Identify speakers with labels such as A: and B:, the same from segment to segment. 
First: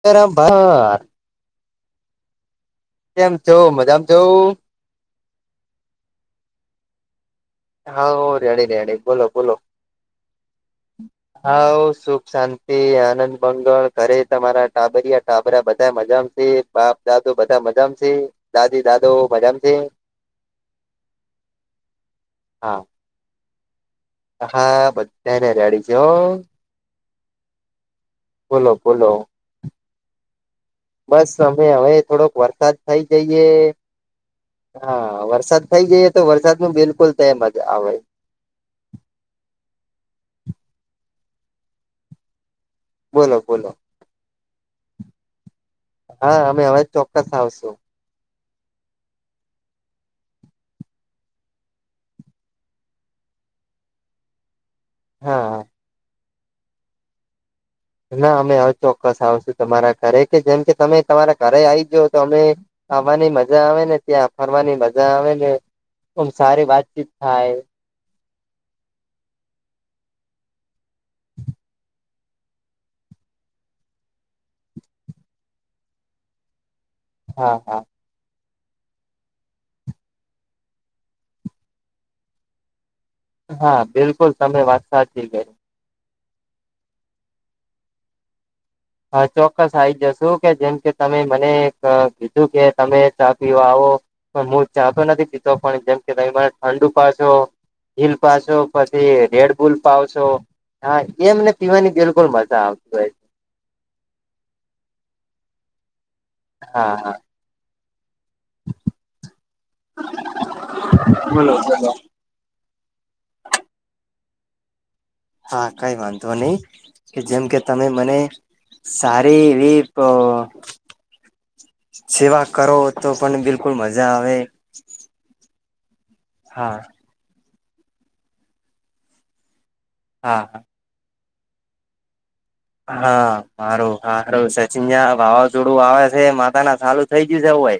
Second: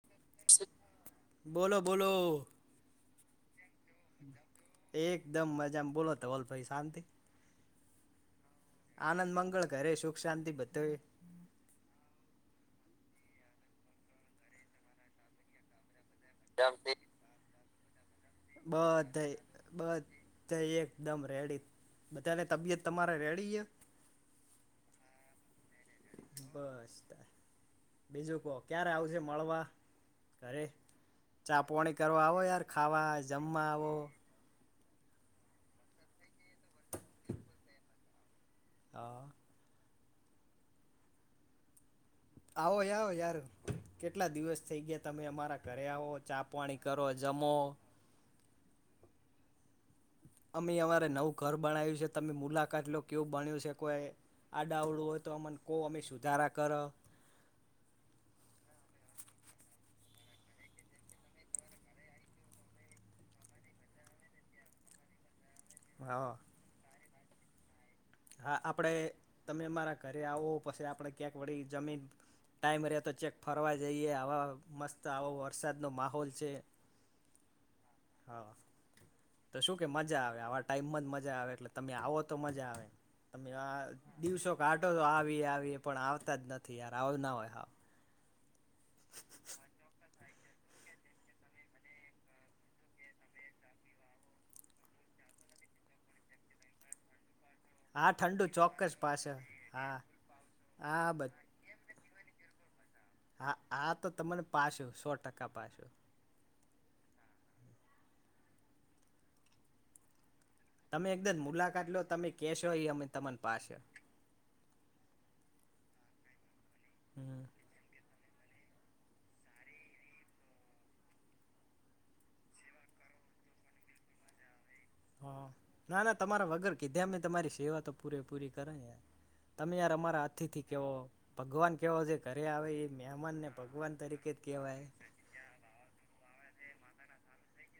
A: [inaudible]
B: બોલો બોલો.
A: એમ છ મજમ
B: એકદમ મજામાં બોલો તો વલ ભાઈ શાંતિ.
A: હા હુ રેડી. રેડી બોલો
B: આનંદ મંગળ કરે સુખ શાંતિ બધય.
A: હા સુખ શાંતિ આનંદ મંગળ ઘરે તમારા ટાબરિયા ટાબરા બધા મજામ. બાપ દાદો બધા મજામ છે દાદી દાદો મજામ છે.
B: તે એકદમ રેડી બધાને
A: હા
B: તબિયત તમારે રેડી હૈ.
A: હા બધા ને રેડી. છે હો
B: બસ તાન બીજું કો
A: બોલો
B: ક્યારે
A: બોલો
B: આવશે મળવા. ઘરે
A: બસ અમે
B: ચા
A: હવે
B: પોની કરવા
A: થોડોક
B: આવો યાર
A: વરસાદ થઈ
B: ખાવા
A: જઈએ
B: જમવા આવો.
A: હા, વરસાદ થઇ જઈએ તો, વરસાદ નું બિલકુલ તેમજ આવે.
B: હા આવો આવો
A: બોલો
B: યાર,
A: બોલો
B: કેટલા દિવસ થઈ ગયા, તમે અમારા ઘ આવો
A: હા
B: ચાપ
A: અમે હવે
B: પાણી કરો
A: ચોક્કસ
B: જમો.
A: આવશું
B: અમે અમારે નવું ઘર બનાવ્યું છે, તમે મુલાકાત લો કેવું બણ્યું છે, કોય આ ડાવડું હોય તો
A: હા
B: અમને કોહ અમે સુધારા કરો.
A: ના અમે હવે ચોક્કસ આવશું તમારા ઘરે કે જેમ કે તમે તમારા ઘરે આવી જા તો અમે ખાવાની મજા આવે ને ત્યાં ફરવાની મજા આવે ને આમ
B: હા.
A: સારી વાતચીત થાય.
B: હા આપણેે તમે મારા ઘરે આવો પછી આપણેે ક્યાંક વળી જમીન ટાઇમ રેય તો ચેક ફરવા જઈએ આવા મસ્ત આવો વરસાદનો માહોલ છે.
A: હા હા.
B: હા. તો શું કે મજા આવે આવા ટાઈમમાં જ મજા આવે એટલે તમે આવો તો મજા આવે. તમે આ
A: હા બિલકુલ
B: દિવસો
A: તમે વાત
B: કાઢો તો
A: સાચી
B: આવી
A: કરી
B: આવી પણ આવતા જ નથી યાર આવું ના હોય હાવ.
A: હ ચોક્કસ આવી જશું કે જેમ કે તમે મને એક કીધું કે તમે ચા પીવા આવો. પણ હું ચાતો નથી પીતો પણ જેમ કે તમે મને ઠંડું પાશો.
B: હા
A: હિલ
B: ઠંડુ
A: પાશો
B: ચોક્કસ
A: પછી
B: પાછળ
A: રેડ બુલ
B: હા
A: પાવ છો હા એમને. પીવાની બિલકુલ મજા આવતી હોય.
B: હા આ તો તમને પાશુ સો ટકા પાશુ.
A: હા હા.
B: તમે એકદીન
A: બોલો બોલો
B: મુલાકાત લો તમે કેશો એ અમે તમન પાસે.
A: હા કઈ વાંધો નઈ કે જેમ
B: હમ
A: કે. તમે મને સારી એવી ક. સેવા કરો તો પણ બિલકુલ મજા આવે.
B: હા ના ના તમારા વગર
A: હા
B: કીધા મેં તમારી સેવા તો પૂરે પૂરી કરા આ. તમે યાર અમારા
A: હા
B: અથીથી કેવો ભગવાન કેવો છે. ઘરે આવે એ
A: હા
B: મહેમાન ને ભગવાન તરીકે જ કેહેવાય.
A: જોડું આવે છે માતા ના ચાલું થઈ ગયું છે એવું હોય.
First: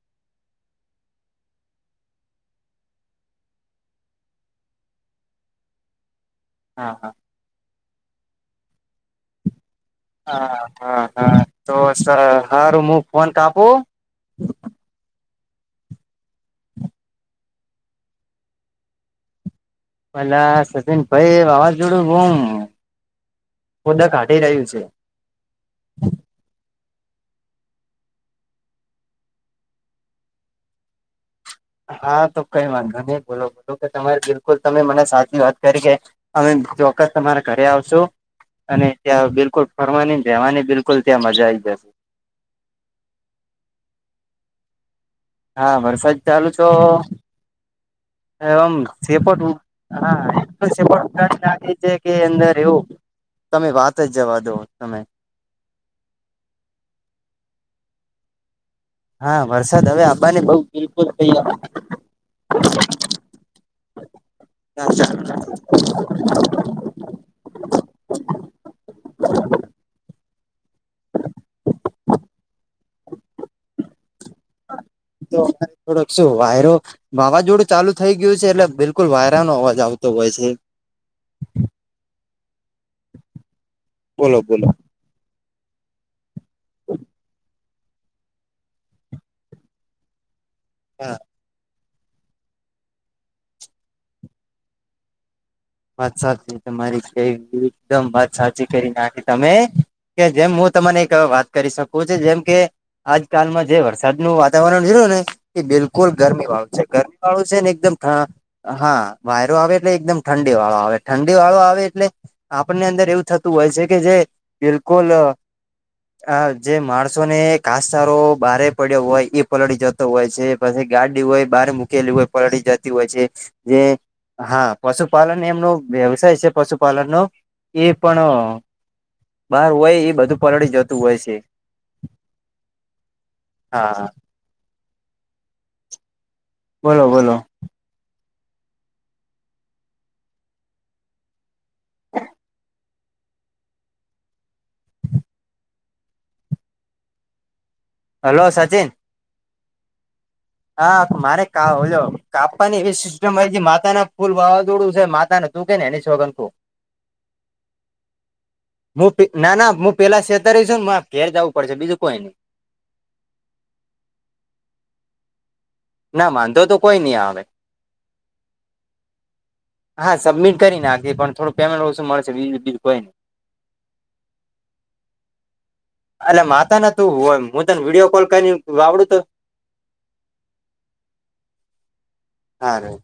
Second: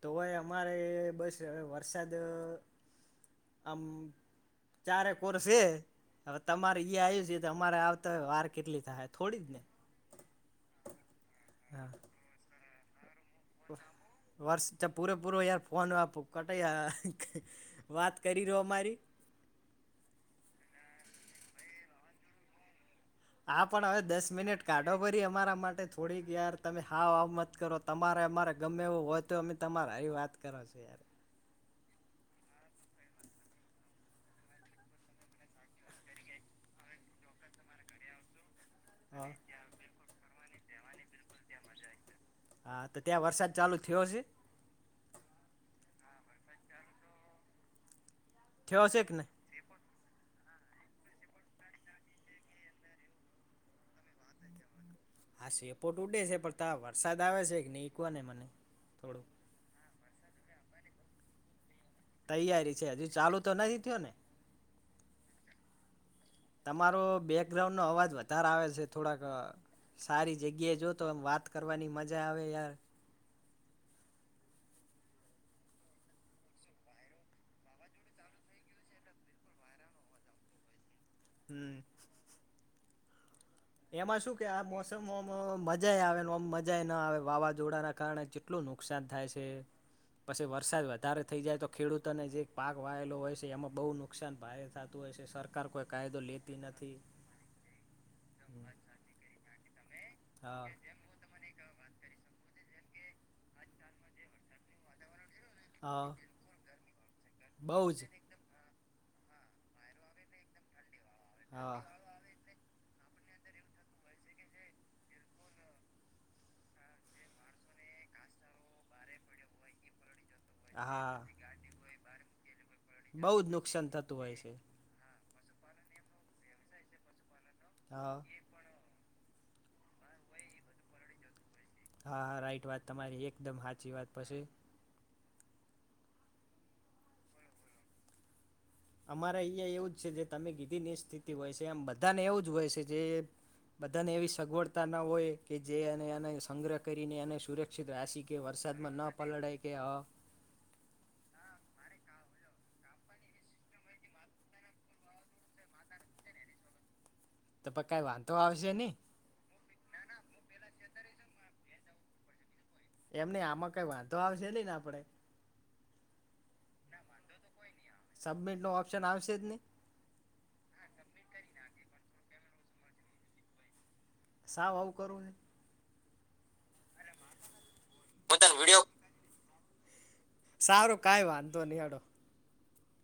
B: તોયે અમારે બસ વરસાદ આમ ચારે કોરસે. હવે તમારે
A: હા
B: ઈયા
A: હા
B: આવ્યું છે તો અમારે આવતાય વાર કેટલી થાય થોડી જ ને.
A: હા હા હા તો
B: હા
A: સારું હારુ મુક ફોન કાપ
B: [unintelligible] વર્ષ પૂરેપૂરો યાર ફોન આપુ કટ, અ વાત કરી રીયો અમારી.
A: પેલા સચિન ભાઈ વાવાઝોડું બુમ
B: આ પણ હવે દસ મિનિટ
A: છે
B: કાઢો વરી અમારા માટે થોડીક યાર તમે હા વા મત કરો તમારે અમારે ગમે એવું હોત તો અમે તમારે એ વાત કરો છો યાર.
A: હા તો કઈ વાઢો બોલો બોલો કે તમારી બિલકુલ તમે મને સાચી વાત કરી કે અમે ચોક્કસ તમારા ઘરે આવશું અને ત્યાં
B: હા
A: બિલકુલ ફરવાની જવાની બિલકુલ ત્યાં મજા આવી જસે.
B: હા તો ત્યાં વરસાદ ચાલુ થયો છે?
A: હા વરસાદ ચાલુ છો એમ
B: થયો છે કે ને
A: સેપોટ હા [unintelligible] લાગી છે કે અંદર એવું. તમે વાત જ જવા દો તમે.
B: આ શેપોટ ઉડે છે પણ ત વરસાદ આવે છે કે ની એ કવ ને મને થોડું.
A: હા વરસાદ હવે આવાને બ બિલકુલ [unintelligible]
B: તૈયારી છે હજુ ચાલુ તો નથી થયો ને?
A: [inaudible]
B: બેકગ્રાઉન્ડ નો અવાજ વધારે આવે છે થોડાક સારી જગ્યાએ જો તો વાત કરવાની મજા આવે યાર.
A: તો અમને થોડોક શું વાયરો વાવાઝોડું ચાલુ થઇ ગયું છે એટલે બિલકુલ વાયરાનો અવાજ આવતો હોય છે.
B: હમ.
A: [inaudible]
B: એમાં શું
A: બોલો
B: કે આ
A: બોલો
B: મોસમમ મજા આવે આમ મજા ના આવે વાવાઝોડાના કારણે કેટલું નુકસાન થાય છે પછી વરસાદ વધારે થઈ જાય તો ખેડૂતોને જે પાક વાયેલો હોય છે એમાં બહુ નુકસાન ભારે થાતું હોય છે. સર કાર કોઈ કાયદો લેતી નથી.
A: એવી એકદમ વાત સાચી કરી નાખી તમે કે જેમ
B: હા
A: હું તમને એક વા કરી શકોવ છે જેમ કે આજકાલમાં જે વરસાદનું વાતાવરણ રિયુ ને
B: હા
A: બિલકુલ ગરમી વાળું છે ગરમી વાળું છે ને
B: બહુ
A: એકદમ
B: જ
A: હ હા વાયરો આવે એટલે એકદમ ઠંડી વાળો આવે ઠંડી વાળો
B: હા
A: આવે એટલે આપણને અંદર એવું થતું હોય છે કે જે બિલકુલ અ અ જે માણસો ને ઘાસચારો બારે પડ્યો હોય એ પલળી જતો હોય છે. પછી
B: હા
A: ગાડી હોય બહાર મૂકેલી હોય પલળી જતી હોય છે
B: બહુ જ
A: જે
B: નુકસાન થતું હોય છે
A: હા પશુપાલન એમનો વ્યવસાય છે પશુપાલનનો એ
B: હા
A: પણ અ બહાર હોય એ બધું પલળી જતું હોય છે.
B: હા હા રાઈટ વાત તમારી એકદમ હાચી
A: હા
B: વાત પછી
A: બોલો બોલો.
B: અમારે અહંયા એવું જ છે જે તમે કીધી ની એજ સ્થિતિ હોય છે એમ બધાને એવું જ હોય છે જે બધાને એવી સગવડતા ના હોય કે જે એને એને સંગ્રહ કરીને એને સુરેક [inaudible] રાસીકે
A: હલો સચિન
B: વરસાદમાં ન પલડે કે હા.
A: હા મારે કા ઓલું કાપવાની એવી સિસ્ટમ આઇજી માતા ના ફૂલ વાવાઝોડું છે. માતા ના તું કેન એની. [inaudible]
B: તો પઇ કાઈ વાંધો આવશે ની?
A: ના ના હું પેલા સેતરે છું ને માર ઘેર જાવું પડશે બીજું કોઈ નઈ.
B: એમ નઈ આમાં કઈ વાંધો આવશે નહીં ને આપડે?
A: ના વાંધો તો કોઈ નહી આવે.
B: સબમિટ નો ઓપ્શન આવશે જ નહી
A: હા સબમિટ કરી નાખી પણ થોડું પેમેન્ટ ઓછું મળસે. બીજુ તિજુ કોય ની.
B: સાવ આવું કરું હે?
A: અલા માતાના તું હોય હું તને વિડીયો કોલ કરી વાવડું તો?
B: સારું કાઈ વાંધો નહિ હેડો.
A: હારુ.